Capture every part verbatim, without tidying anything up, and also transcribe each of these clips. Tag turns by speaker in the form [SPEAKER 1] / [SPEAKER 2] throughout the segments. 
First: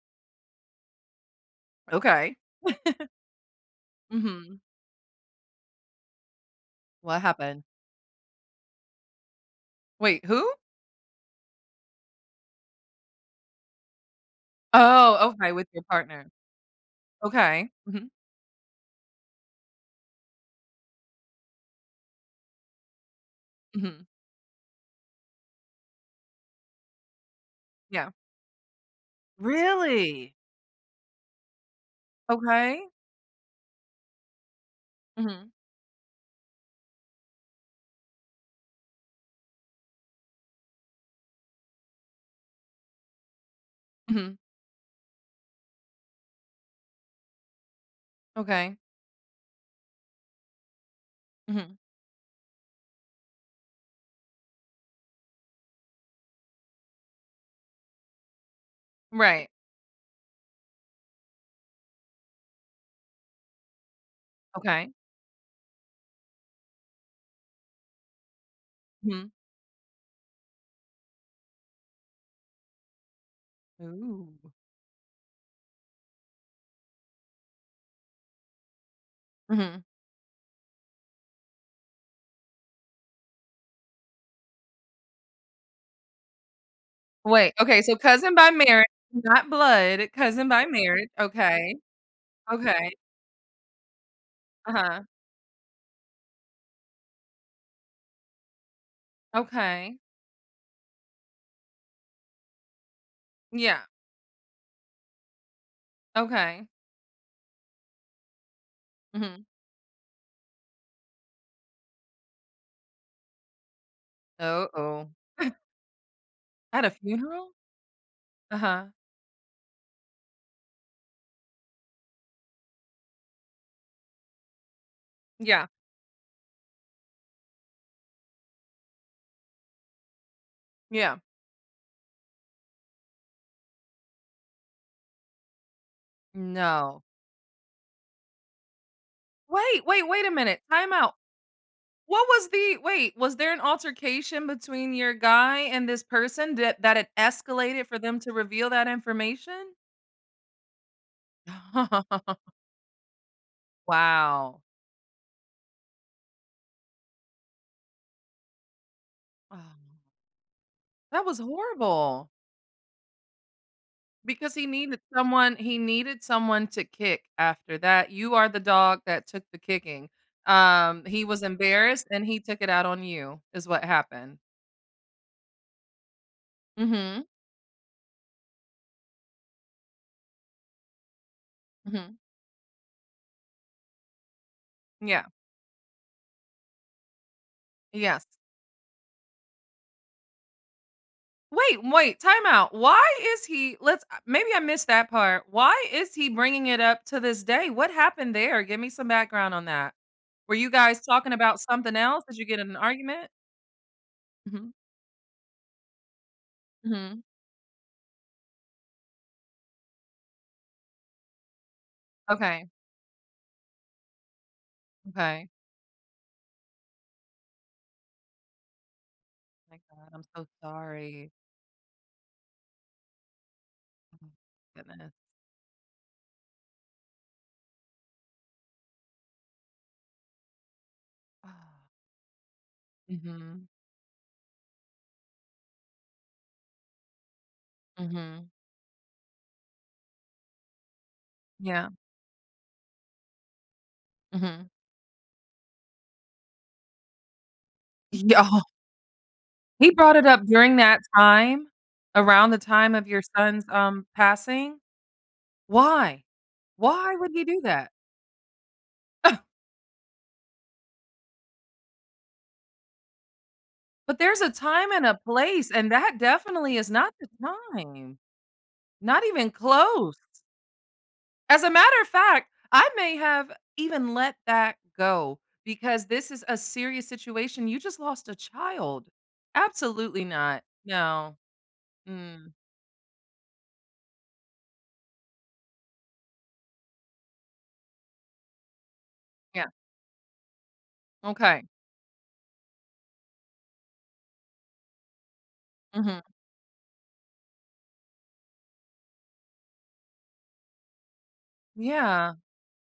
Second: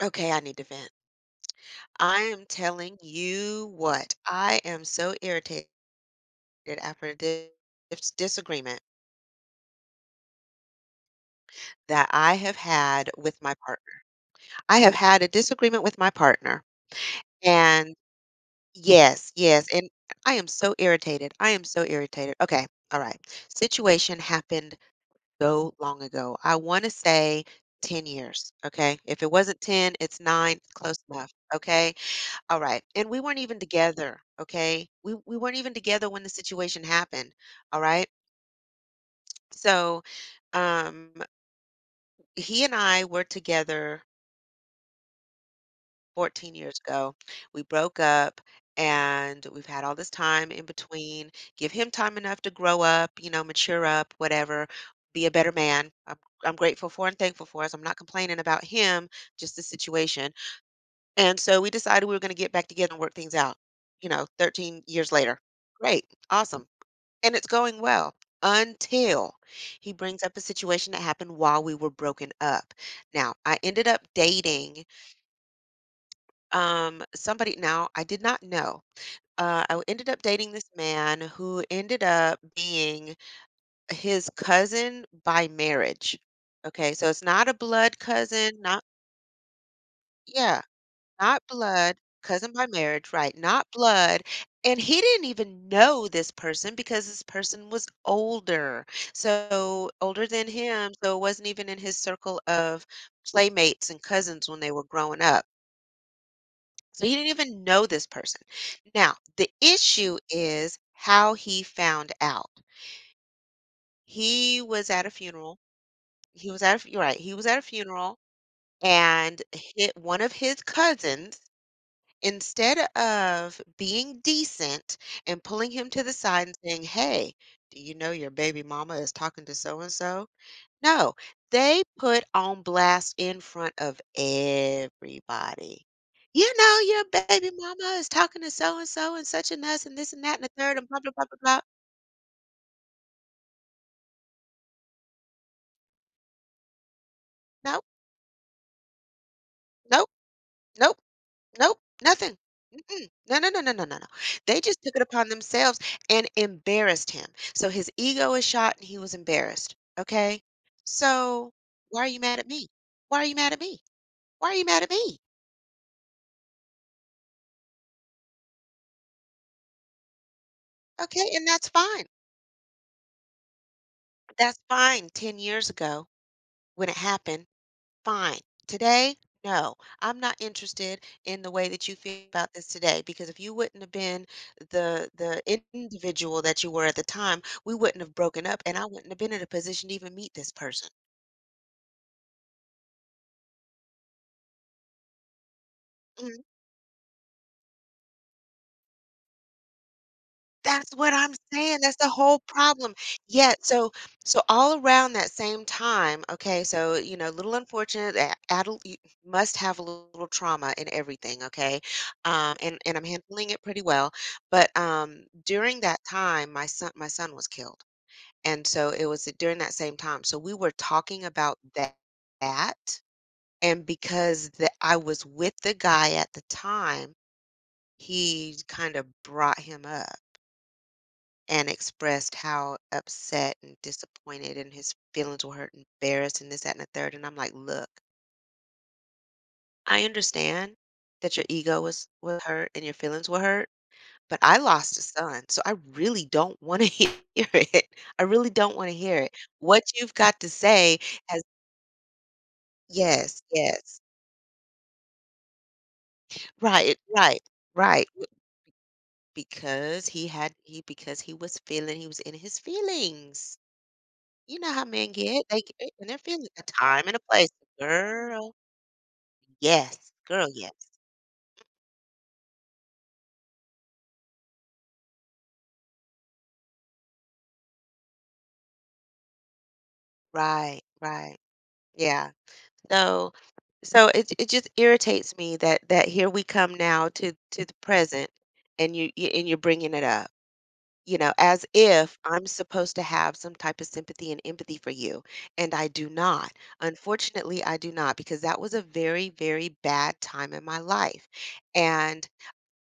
[SPEAKER 1] Okay, I need to vent. I
[SPEAKER 2] Okay.
[SPEAKER 1] am telling you what, I
[SPEAKER 2] Mhm.
[SPEAKER 1] am so irritated after
[SPEAKER 2] What
[SPEAKER 1] this
[SPEAKER 2] happened?
[SPEAKER 1] disagreement
[SPEAKER 2] Wait, who?
[SPEAKER 1] that I have had with my partner. I have had a
[SPEAKER 2] Oh, okay, with your
[SPEAKER 1] disagreement with my
[SPEAKER 2] partner.
[SPEAKER 1] partner.
[SPEAKER 2] Okay.
[SPEAKER 1] And
[SPEAKER 2] Mhm.
[SPEAKER 1] yes, yes. And I am so irritated. I am so irritated. Okay, all right.
[SPEAKER 2] Mhm.
[SPEAKER 1] Situation happened so long ago. I want to say ten
[SPEAKER 2] Yeah.
[SPEAKER 1] years. Okay. If it wasn't ten, it's
[SPEAKER 2] Really?
[SPEAKER 1] nine, close enough. Okay. All right.
[SPEAKER 2] Okay.
[SPEAKER 1] And we weren't even together, okay? We we
[SPEAKER 2] Mhm.
[SPEAKER 1] weren't even together when the situation happened. All right? So, um he and I were together
[SPEAKER 2] Mhm.
[SPEAKER 1] fourteen years ago. We broke up
[SPEAKER 2] Okay.
[SPEAKER 1] and we've had all this time in between. Give
[SPEAKER 2] Mhm.
[SPEAKER 1] him time enough to grow up, you know, mature up, whatever, be a better man. I'm I'm grateful for and thankful for us. I'm not complaining about him,
[SPEAKER 2] Right.
[SPEAKER 1] just the situation. And so we decided we were going to get back together and work things out, you know, thirteen
[SPEAKER 2] Okay.
[SPEAKER 1] years later. Great. Awesome. And it's going well
[SPEAKER 2] Mhm.
[SPEAKER 1] until he brings up a situation that happened while we were broken up. Now, I ended up
[SPEAKER 2] Ooh.
[SPEAKER 1] dating um somebody. Now I did not know. Uh, I
[SPEAKER 2] Mhm.
[SPEAKER 1] ended up dating this man who ended up being his cousin by marriage. Okay, so it's not
[SPEAKER 2] Wait,
[SPEAKER 1] a
[SPEAKER 2] okay, so
[SPEAKER 1] blood
[SPEAKER 2] cousin by
[SPEAKER 1] cousin, not
[SPEAKER 2] marriage, not blood, cousin
[SPEAKER 1] yeah.
[SPEAKER 2] by marriage.
[SPEAKER 1] Not
[SPEAKER 2] Okay.
[SPEAKER 1] blood, cousin by
[SPEAKER 2] Okay.
[SPEAKER 1] marriage, right, not blood, and he
[SPEAKER 2] Uh-huh.
[SPEAKER 1] didn't even know this person because this person was older, so
[SPEAKER 2] Okay.
[SPEAKER 1] older than him, so it wasn't even in his circle of
[SPEAKER 2] Yeah.
[SPEAKER 1] playmates and cousins when they were growing up,
[SPEAKER 2] Okay.
[SPEAKER 1] so he didn't even know this person. Now,
[SPEAKER 2] Mhm.
[SPEAKER 1] the issue is how he found out. He was at
[SPEAKER 2] Uh-oh.
[SPEAKER 1] a funeral. He was at a
[SPEAKER 2] At a
[SPEAKER 1] fu Right, he was
[SPEAKER 2] funeral?
[SPEAKER 1] at a funeral,
[SPEAKER 2] Uh-huh.
[SPEAKER 1] and hit one of his cousins. Instead of being decent and
[SPEAKER 2] Yeah.
[SPEAKER 1] pulling him to the side and saying, "Hey, do you know your baby mama is talking to so and so?" No,
[SPEAKER 2] Yeah.
[SPEAKER 1] they put on blast in front of everybody. You know,
[SPEAKER 2] No.
[SPEAKER 1] your baby mama is talking to so and so and such and us
[SPEAKER 2] Wait,
[SPEAKER 1] and
[SPEAKER 2] wait,
[SPEAKER 1] this and
[SPEAKER 2] wait a
[SPEAKER 1] that and the
[SPEAKER 2] minute.
[SPEAKER 1] third and
[SPEAKER 2] Time
[SPEAKER 1] blah, blah,
[SPEAKER 2] out.
[SPEAKER 1] blah, blah, blah.
[SPEAKER 2] What was the Wait, was there an altercation between your guy and this person that that it
[SPEAKER 1] Nope,
[SPEAKER 2] escalated for them to reveal that information?
[SPEAKER 1] nope, nope. Nope, nothing. Mm-mm. No, no, no, no, no, no, no. They
[SPEAKER 2] Wow.
[SPEAKER 1] just took it upon themselves and embarrassed him. So his ego is shot and he was embarrassed.
[SPEAKER 2] Oh,
[SPEAKER 1] Okay.
[SPEAKER 2] that was
[SPEAKER 1] So why are you
[SPEAKER 2] horrible
[SPEAKER 1] mad at me? Why are you mad at me? Why are
[SPEAKER 2] because
[SPEAKER 1] you
[SPEAKER 2] he
[SPEAKER 1] mad at
[SPEAKER 2] needed
[SPEAKER 1] me?
[SPEAKER 2] someone he needed someone to kick after that. You are the dog that took the kicking. Um, he
[SPEAKER 1] Okay.
[SPEAKER 2] was
[SPEAKER 1] And that's fine.
[SPEAKER 2] embarrassed and he took it out on you is what happened.
[SPEAKER 1] That's fine. ten years ago when it
[SPEAKER 2] Mhm.
[SPEAKER 1] happened. Fine. Today, no. I'm not interested in the way that you
[SPEAKER 2] Mhm.
[SPEAKER 1] feel about this today because if you wouldn't have been the
[SPEAKER 2] Yeah.
[SPEAKER 1] the individual that you were at the time, we wouldn't have
[SPEAKER 2] Yeah.
[SPEAKER 1] broken up and I wouldn't have been in a position to even meet this person.
[SPEAKER 2] Wait, wait, time out. Why is he Let's, uh, maybe I missed that part. Why is he bringing it up to this day? What happened there? Give me some background on that. Were you
[SPEAKER 1] That's
[SPEAKER 2] guys
[SPEAKER 1] what
[SPEAKER 2] talking
[SPEAKER 1] I'm
[SPEAKER 2] about
[SPEAKER 1] saying,
[SPEAKER 2] something
[SPEAKER 1] that's the
[SPEAKER 2] else? Did
[SPEAKER 1] whole
[SPEAKER 2] you get in an
[SPEAKER 1] problem.
[SPEAKER 2] argument?
[SPEAKER 1] Yet so so
[SPEAKER 2] Mhm,
[SPEAKER 1] all around that same time, okay, so, you
[SPEAKER 2] mhm.
[SPEAKER 1] know, little unfortunate, a adul you must have a little trauma in everything, okay? Um,
[SPEAKER 2] Okay,
[SPEAKER 1] and and I'm handling it pretty well, but, um,
[SPEAKER 2] okay.
[SPEAKER 1] during that time, my son my son was killed, and so it was during
[SPEAKER 2] Oh
[SPEAKER 1] that
[SPEAKER 2] my
[SPEAKER 1] same
[SPEAKER 2] God,
[SPEAKER 1] time,
[SPEAKER 2] I'm
[SPEAKER 1] so
[SPEAKER 2] so
[SPEAKER 1] we were talking
[SPEAKER 2] sorry.
[SPEAKER 1] about tha that, and
[SPEAKER 2] Oh,
[SPEAKER 1] because the
[SPEAKER 2] my
[SPEAKER 1] I
[SPEAKER 2] goodness.
[SPEAKER 1] was with the guy at the time, he kind of brought him up and expressed how upset
[SPEAKER 2] Mhm,
[SPEAKER 1] and disappointed and his feelings were hurt, embarrassed, and this, that, and the third. And I'm like, look,
[SPEAKER 2] mhm.
[SPEAKER 1] I understand that your ego
[SPEAKER 2] Yeah,
[SPEAKER 1] was, was hurt and your feelings were hurt, but I
[SPEAKER 2] mhm.
[SPEAKER 1] lost a son. So I really don't want to hear it. I
[SPEAKER 2] Yeah,
[SPEAKER 1] really don't want to hear it. What
[SPEAKER 2] he
[SPEAKER 1] you've
[SPEAKER 2] brought it
[SPEAKER 1] got
[SPEAKER 2] up
[SPEAKER 1] to
[SPEAKER 2] during
[SPEAKER 1] say
[SPEAKER 2] that
[SPEAKER 1] has,
[SPEAKER 2] time, around the time of your
[SPEAKER 1] yes,
[SPEAKER 2] son's,
[SPEAKER 1] yes,
[SPEAKER 2] um, passing? Why?
[SPEAKER 1] right,
[SPEAKER 2] Why would
[SPEAKER 1] right,
[SPEAKER 2] he do that?
[SPEAKER 1] right. Because he had, he, because he was feeling, he was in his feelings.
[SPEAKER 2] But there's a
[SPEAKER 1] You know how
[SPEAKER 2] time and
[SPEAKER 1] men
[SPEAKER 2] a
[SPEAKER 1] get, they
[SPEAKER 2] place,
[SPEAKER 1] c
[SPEAKER 2] and
[SPEAKER 1] and
[SPEAKER 2] that
[SPEAKER 1] they're feeling a
[SPEAKER 2] definitely is
[SPEAKER 1] time
[SPEAKER 2] not
[SPEAKER 1] and a
[SPEAKER 2] the
[SPEAKER 1] place.
[SPEAKER 2] time.
[SPEAKER 1] Girl,
[SPEAKER 2] Not even
[SPEAKER 1] yes.
[SPEAKER 2] close.
[SPEAKER 1] Girl, yes.
[SPEAKER 2] As a matter of fact, I may have even let that go because this is a serious situation. You just lost a child. Absolutely not.
[SPEAKER 1] Right, right.
[SPEAKER 2] No.
[SPEAKER 1] Yeah.
[SPEAKER 2] Mm,
[SPEAKER 1] So so it it just irritates me that that here we come now to to the present, and you you and you're
[SPEAKER 2] yeah.
[SPEAKER 1] bringing it up, you know, as
[SPEAKER 2] Okay.
[SPEAKER 1] if I'm supposed to have some type of sympathy and empathy for you, and I do
[SPEAKER 2] Mhm.
[SPEAKER 1] not. Unfortunately, I do not because that was a very, very bad time in my life, and
[SPEAKER 2] Yeah.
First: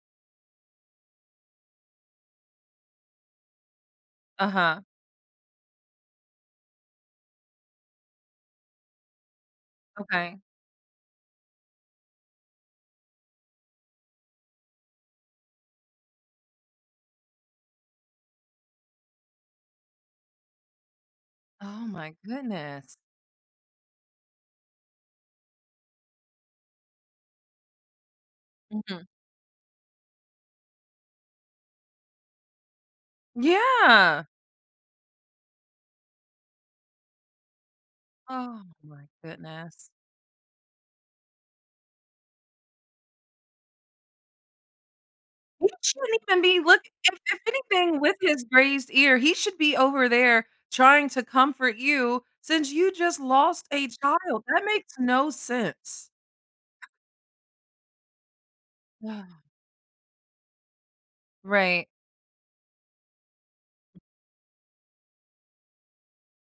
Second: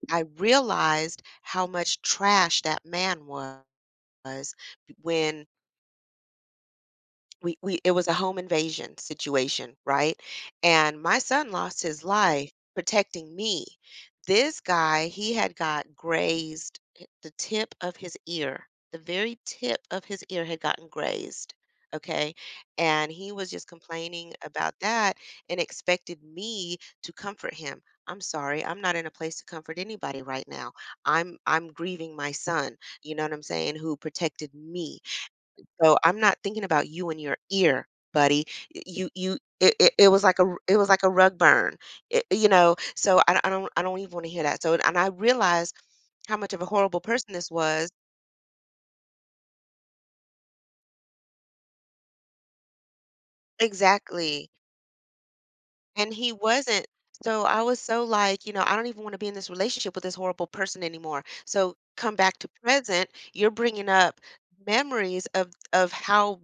[SPEAKER 1] I realized how much trash that man was
[SPEAKER 2] Uh-huh.
[SPEAKER 1] when we we it was a home invasion situation, right?
[SPEAKER 2] Okay.
[SPEAKER 1] And my son lost his life protecting me. This guy, he had got grazed h- the tip of his ear. The very tip of his ear had gotten grazed,
[SPEAKER 2] Oh my
[SPEAKER 1] okay?
[SPEAKER 2] goodness.
[SPEAKER 1] And he was just complaining about that and expected me to comfort him. I'm sorry, I'm not in
[SPEAKER 2] Mhm.
[SPEAKER 1] a place to comfort anybody right now. I'm I'm grieving my son, you know what I'm saying, who
[SPEAKER 2] Yeah.
[SPEAKER 1] protected me, so I'm not thinking about you and your ear, buddy.
[SPEAKER 2] Oh
[SPEAKER 1] Y-
[SPEAKER 2] my
[SPEAKER 1] You you it,
[SPEAKER 2] goodness.
[SPEAKER 1] it, it was like a r- it was like a rug burn. It- you know, so I, I don't I don't even want to hear that. So and I
[SPEAKER 2] He
[SPEAKER 1] realized
[SPEAKER 2] shouldn't
[SPEAKER 1] how
[SPEAKER 2] even
[SPEAKER 1] much
[SPEAKER 2] be
[SPEAKER 1] of a
[SPEAKER 2] look
[SPEAKER 1] horrible
[SPEAKER 2] if
[SPEAKER 1] person
[SPEAKER 2] if
[SPEAKER 1] this was.
[SPEAKER 2] anything, with his grazed ear, he should be over there trying to comfort you since you just lost a child.
[SPEAKER 1] Exactly.
[SPEAKER 2] That makes no sense.
[SPEAKER 1] And he wasn't. So I was so like, you know, I don't even want to
[SPEAKER 2] Yeah.
[SPEAKER 1] be in this relationship with this horrible person anymore. So
[SPEAKER 2] Right.
[SPEAKER 1] come back to present, you're bringing up memories of of how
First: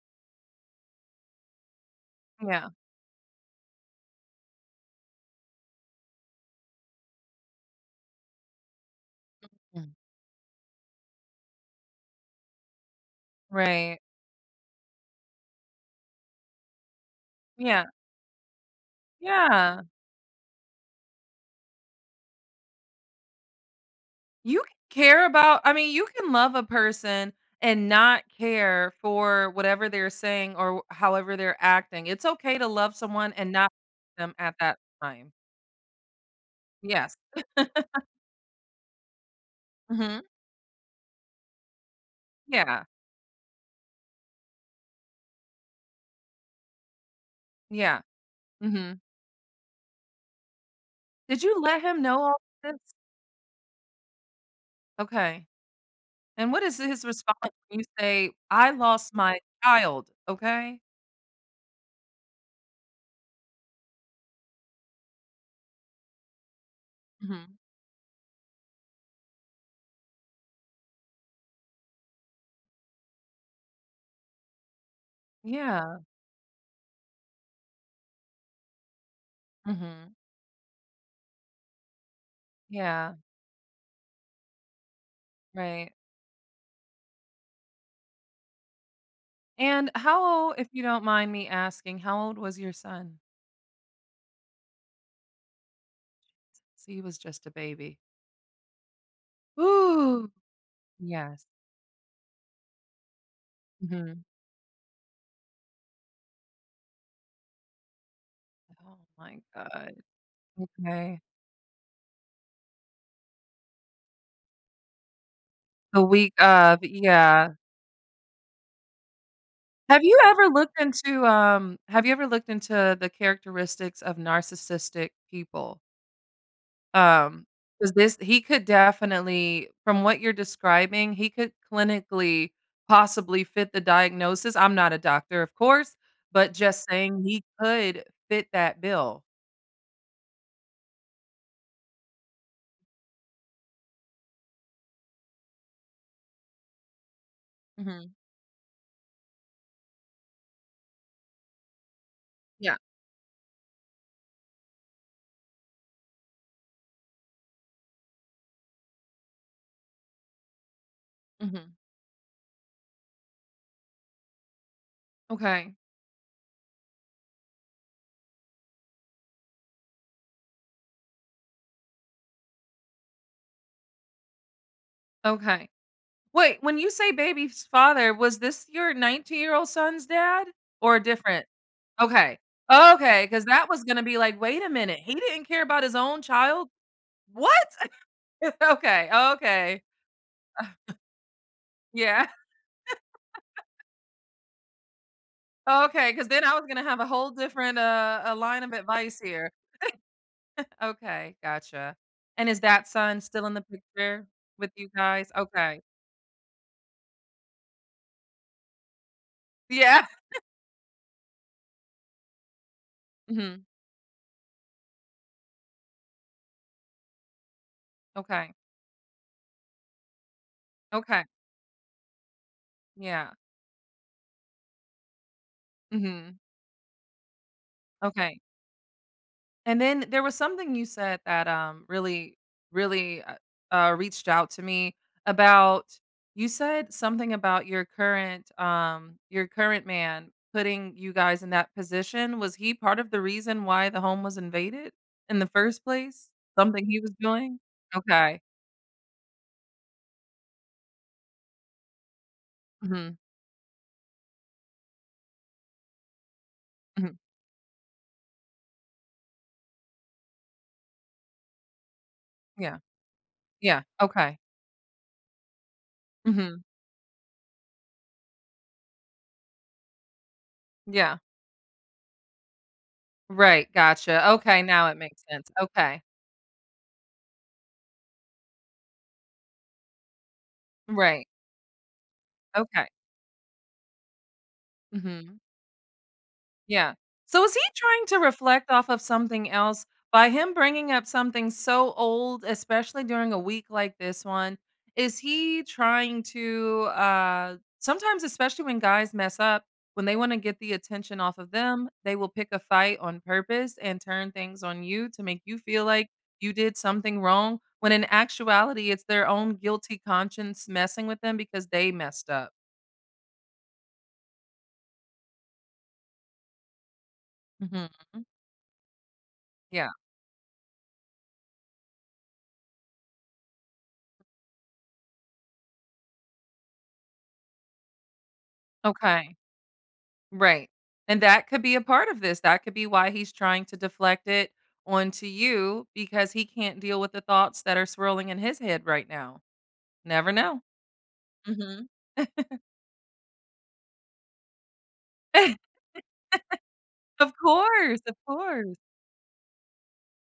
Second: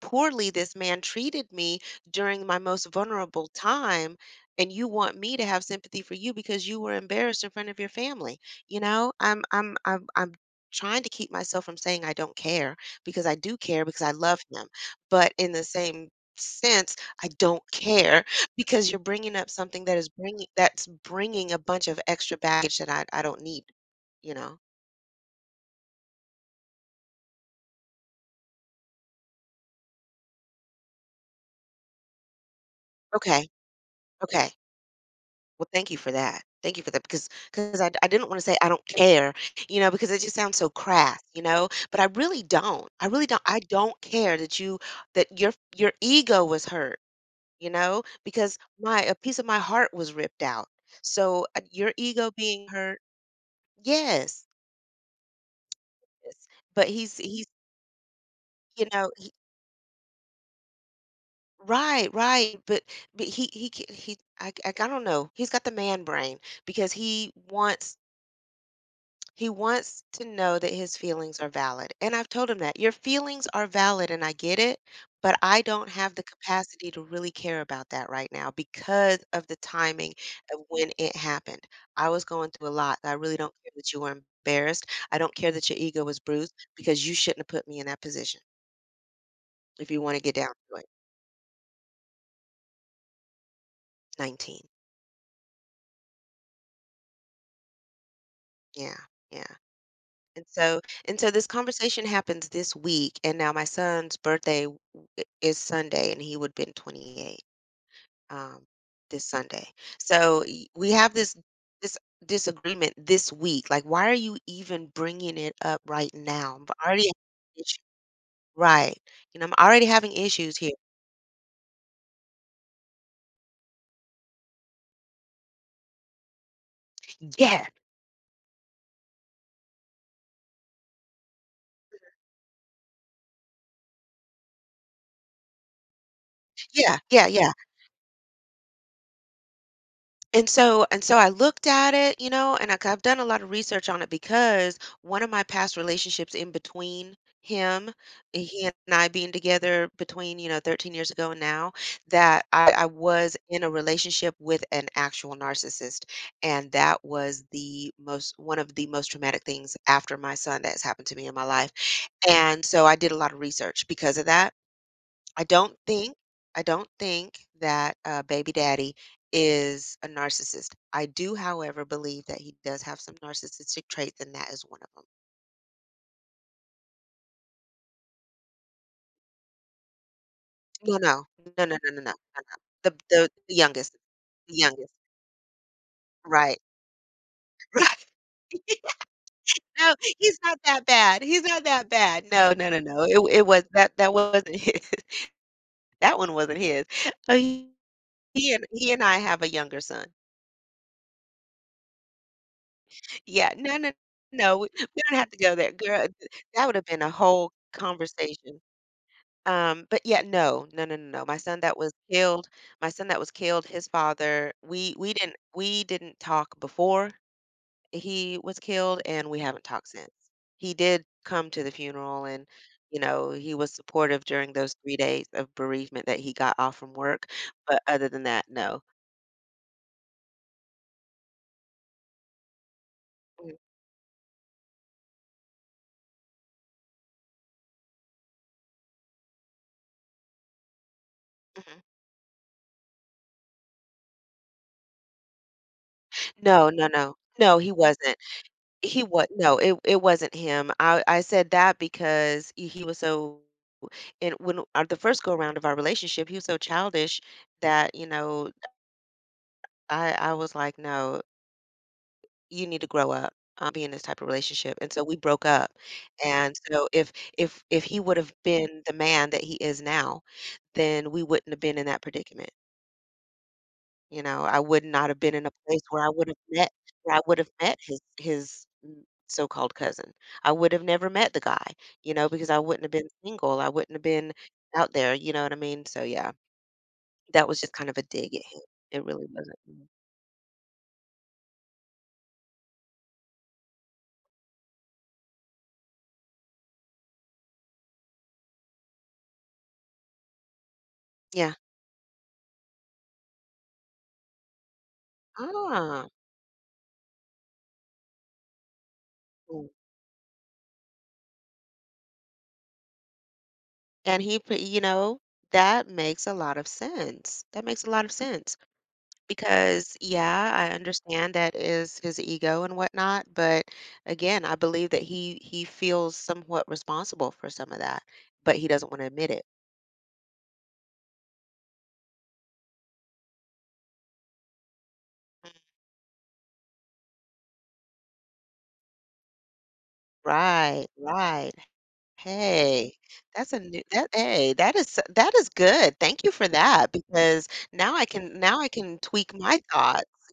[SPEAKER 1] poorly this man treated me during my
[SPEAKER 2] Yeah.
[SPEAKER 1] most vulnerable time, and you want me to have sympathy for you because you were embarrassed in front of your family. You know, I'm I'm
[SPEAKER 2] Mm.
[SPEAKER 1] I'm I'm trying to keep myself from saying I don't care because I do care
[SPEAKER 2] Right.
[SPEAKER 1] because I love him. But in the same sense, I don't
[SPEAKER 2] Yeah.
[SPEAKER 1] care because you're bringing up
[SPEAKER 2] Yeah.
[SPEAKER 1] something that is bringing that's bringing a bunch of extra baggage that I I don't need, you know?
[SPEAKER 2] You can care about I mean, you can love a person and not care for whatever they're saying or however they're acting. It's okay to love someone
[SPEAKER 1] Okay,
[SPEAKER 2] and not them
[SPEAKER 1] okay.
[SPEAKER 2] at that time.
[SPEAKER 1] Well, thank you for that. Thank you for that
[SPEAKER 2] Yes.
[SPEAKER 1] because because I, I didn't want to say I don't care, you know, because it
[SPEAKER 2] Mhm.
[SPEAKER 1] just sounds so crass, you know, but I really
[SPEAKER 2] Yeah.
[SPEAKER 1] don't. I really don't. I don't care that you that your your ego was hurt, you know,
[SPEAKER 2] Yeah.
[SPEAKER 1] because
[SPEAKER 2] Mhm.
[SPEAKER 1] my a piece of my heart was ripped out.
[SPEAKER 2] Did
[SPEAKER 1] So
[SPEAKER 2] you
[SPEAKER 1] uh,
[SPEAKER 2] let
[SPEAKER 1] your
[SPEAKER 2] him know
[SPEAKER 1] ego
[SPEAKER 2] all
[SPEAKER 1] being
[SPEAKER 2] this?
[SPEAKER 1] hurt, yes,
[SPEAKER 2] Okay.
[SPEAKER 1] yes.
[SPEAKER 2] And what is
[SPEAKER 1] but
[SPEAKER 2] his
[SPEAKER 1] he's he's
[SPEAKER 2] response when you say, "I
[SPEAKER 1] you know
[SPEAKER 2] lost my child," okay?
[SPEAKER 1] Right, right, but but he he ca he I I I don't know. He's got the man brain because he
[SPEAKER 2] Mhm.
[SPEAKER 1] wants he wants to know that his feelings are valid, and I've told him that, "Your feelings are valid, and I get it, but I don't
[SPEAKER 2] Yeah.
[SPEAKER 1] have the capacity to really care about that right now because of the timing
[SPEAKER 2] Mhm.
[SPEAKER 1] of when it happened. I was going through a lot. I
[SPEAKER 2] Yeah,
[SPEAKER 1] really don't care that you were embarrassed. I don't care that your
[SPEAKER 2] right.
[SPEAKER 1] ego was bruised because you shouldn't have put me in that position if
[SPEAKER 2] And
[SPEAKER 1] you wanna
[SPEAKER 2] how
[SPEAKER 1] get down
[SPEAKER 2] old if
[SPEAKER 1] to
[SPEAKER 2] you
[SPEAKER 1] it."
[SPEAKER 2] don't mind me asking, how old was your son?
[SPEAKER 1] nineteen.
[SPEAKER 2] So he was just a baby.
[SPEAKER 1] Yeah, yeah.
[SPEAKER 2] Ooh.
[SPEAKER 1] And so and so this
[SPEAKER 2] Yes.
[SPEAKER 1] conversation happens this week, and now my son's
[SPEAKER 2] Mhm.
[SPEAKER 1] birthday w- I- is Sunday, and he would have been twenty-eight um,
[SPEAKER 2] Oh
[SPEAKER 1] this
[SPEAKER 2] my
[SPEAKER 1] Sunday.
[SPEAKER 2] God.
[SPEAKER 1] So y- we have
[SPEAKER 2] Okay.
[SPEAKER 1] this this disagreement this week. Like, why are you even bringing it up
[SPEAKER 2] The
[SPEAKER 1] right
[SPEAKER 2] week
[SPEAKER 1] now? I'm
[SPEAKER 2] of,
[SPEAKER 1] already
[SPEAKER 2] yeah.
[SPEAKER 1] having issues. Right. You know, I'm already
[SPEAKER 2] Have
[SPEAKER 1] having
[SPEAKER 2] you ever
[SPEAKER 1] issues here.
[SPEAKER 2] looked into, um have you ever looked into the characteristics of narcissistic people? Um,
[SPEAKER 1] Yeah,
[SPEAKER 2] because this he could definitely from what you're describing, he could clinically possibly fit the diagnosis. I'm not a doctor, of course, but just
[SPEAKER 1] yeah,
[SPEAKER 2] saying
[SPEAKER 1] yeah,
[SPEAKER 2] he
[SPEAKER 1] yeah.
[SPEAKER 2] could fit that bill.
[SPEAKER 1] And so and so I looked at it, you know, and I 'cause I've done a lot of research on it because one of my past relationships in between him,
[SPEAKER 2] Mhm.
[SPEAKER 1] eh, he and I being together between, you know, thirteen years ago and now, that I,
[SPEAKER 2] Yeah.
[SPEAKER 1] I was in a relationship with an actual narcissist. And that was the most, one of the most traumatic things after my son that's happened to me in my life.
[SPEAKER 2] Mhm.
[SPEAKER 1] And so I did a lot of research because of that. I
[SPEAKER 2] Okay.
[SPEAKER 1] don't think I don't think that, uh, baby daddy is a narcissist. I do, however, believe that he does have some narcissistic traits, and that is one of 'em.
[SPEAKER 2] Okay. Wait, when you say baby's father, was this your nineteen-year-old son's dad or
[SPEAKER 1] No,
[SPEAKER 2] a
[SPEAKER 1] no.
[SPEAKER 2] different?
[SPEAKER 1] No, no, no, no, no,
[SPEAKER 2] Okay.
[SPEAKER 1] no, no. The
[SPEAKER 2] Okay,
[SPEAKER 1] the
[SPEAKER 2] because
[SPEAKER 1] the
[SPEAKER 2] that was
[SPEAKER 1] youngest,
[SPEAKER 2] gonna be like,
[SPEAKER 1] the
[SPEAKER 2] "Wait a
[SPEAKER 1] youngest.
[SPEAKER 2] minute, he didn't care about his own
[SPEAKER 1] Right.
[SPEAKER 2] child? What?"
[SPEAKER 1] Right.
[SPEAKER 2] Okay, okay.
[SPEAKER 1] No, he's not that bad. He's not that bad.
[SPEAKER 2] Yeah.
[SPEAKER 1] No, no, no, no. It it was that that wasn't his.
[SPEAKER 2] Okay,
[SPEAKER 1] That
[SPEAKER 2] because
[SPEAKER 1] one
[SPEAKER 2] then I
[SPEAKER 1] wasn't
[SPEAKER 2] was gonna
[SPEAKER 1] his.
[SPEAKER 2] have a whole
[SPEAKER 1] So he
[SPEAKER 2] different, uh, a
[SPEAKER 1] he
[SPEAKER 2] line
[SPEAKER 1] and
[SPEAKER 2] of
[SPEAKER 1] he and I
[SPEAKER 2] advice
[SPEAKER 1] have a
[SPEAKER 2] here.
[SPEAKER 1] younger son.
[SPEAKER 2] Okay, gotcha. And is that son still
[SPEAKER 1] Yeah,
[SPEAKER 2] in the
[SPEAKER 1] no, no,
[SPEAKER 2] picture
[SPEAKER 1] no, we
[SPEAKER 2] with you
[SPEAKER 1] we don't have
[SPEAKER 2] guys?
[SPEAKER 1] to go there,
[SPEAKER 2] Okay.
[SPEAKER 1] girl, th that would have been a whole conversation. Um, but
[SPEAKER 2] Yeah.
[SPEAKER 1] yeah, no, no, no, no, no, my son that was killed my son that was
[SPEAKER 2] Mhm.
[SPEAKER 1] killed, his father, we we didn't we didn't talk before he
[SPEAKER 2] Okay.
[SPEAKER 1] was killed, and we haven't talked since. He did
[SPEAKER 2] Okay.
[SPEAKER 1] come to the funeral, and, you know,
[SPEAKER 2] Yeah.
[SPEAKER 1] he was supportive during those three days of bereavement that he
[SPEAKER 2] Mhm.
[SPEAKER 1] got off from work, but other than
[SPEAKER 2] Okay.
[SPEAKER 1] that, no.
[SPEAKER 2] And then there was something you said that, um, really, really, uh,
[SPEAKER 1] Mhm,
[SPEAKER 2] uh, reached out to me about. You said something about your current, um, your current man putting you guys in that
[SPEAKER 1] mhm.
[SPEAKER 2] position. Was he part of the reason why the home was invaded in the first place?
[SPEAKER 1] No, no,
[SPEAKER 2] Something he was
[SPEAKER 1] no, no,
[SPEAKER 2] doing?
[SPEAKER 1] he wasn't.
[SPEAKER 2] Okay.
[SPEAKER 1] He was no, it it wasn't him. I I said that because he he was
[SPEAKER 2] Mhm,
[SPEAKER 1] so, and when our the first go around of our relationship, he was so
[SPEAKER 2] mhm,
[SPEAKER 1] childish that, you know, I I was like, "No, you
[SPEAKER 2] yeah,
[SPEAKER 1] need to grow up, uh,
[SPEAKER 2] yeah,
[SPEAKER 1] be in this type of
[SPEAKER 2] okay,
[SPEAKER 1] relationship," and so we broke up, and
[SPEAKER 2] mhm,
[SPEAKER 1] so if if if he would have been the man that he is now, then
[SPEAKER 2] yeah,
[SPEAKER 1] we wouldn't have been in that predicament.
[SPEAKER 2] right,
[SPEAKER 1] You
[SPEAKER 2] gotcha,
[SPEAKER 1] know, I
[SPEAKER 2] okay,
[SPEAKER 1] would
[SPEAKER 2] now it
[SPEAKER 1] not have
[SPEAKER 2] makes
[SPEAKER 1] been in
[SPEAKER 2] sense,
[SPEAKER 1] a place
[SPEAKER 2] okay,
[SPEAKER 1] where I would have met where I would have met his his m so-called cousin. I would have never
[SPEAKER 2] right,
[SPEAKER 1] met the guy, you know, because I wouldn't
[SPEAKER 2] okay,
[SPEAKER 1] have been single, I wouldn't have been out there, you
[SPEAKER 2] mhm.
[SPEAKER 1] know what I mean? So, yeah,
[SPEAKER 2] Yeah. So
[SPEAKER 1] that
[SPEAKER 2] is
[SPEAKER 1] was
[SPEAKER 2] he
[SPEAKER 1] just kind of a
[SPEAKER 2] trying to
[SPEAKER 1] dig at him.
[SPEAKER 2] reflect off of
[SPEAKER 1] It really
[SPEAKER 2] something
[SPEAKER 1] wasn't mm.
[SPEAKER 2] else by him bringing up something so old, especially during a week like this one? Is he trying to uh sometimes especially when guys mess up, when they want to get the attention off of
[SPEAKER 1] Yeah.
[SPEAKER 2] them, they will pick a fight on purpose and turn things on you to make you feel
[SPEAKER 1] Ah.
[SPEAKER 2] like you did something wrong when in actuality it's their own
[SPEAKER 1] Mm.
[SPEAKER 2] guilty conscience messing with them because they messed up.
[SPEAKER 1] And he p you know, that makes a lot of sense. That makes a
[SPEAKER 2] Mhm.
[SPEAKER 1] lot of sense.
[SPEAKER 2] Yeah.
[SPEAKER 1] Because, yeah, I understand that is his ego and whatnot, but again, I believe that he he feels somewhat responsible for some of that, but he doesn't want to admit
[SPEAKER 2] Okay.
[SPEAKER 1] it.
[SPEAKER 2] Right. And that could be a part of this. That could be why he's trying to deflect it onto you because he can't deal with the thoughts that are swirling in his head right now. Never know.
[SPEAKER 1] Right, right.
[SPEAKER 2] Mhm.
[SPEAKER 1] Hey, that's a new that hey, that is that is good. Thank you for that
[SPEAKER 2] Of
[SPEAKER 1] because now
[SPEAKER 2] course.
[SPEAKER 1] I
[SPEAKER 2] Of
[SPEAKER 1] can now I
[SPEAKER 2] course.
[SPEAKER 1] can tweak my thoughts.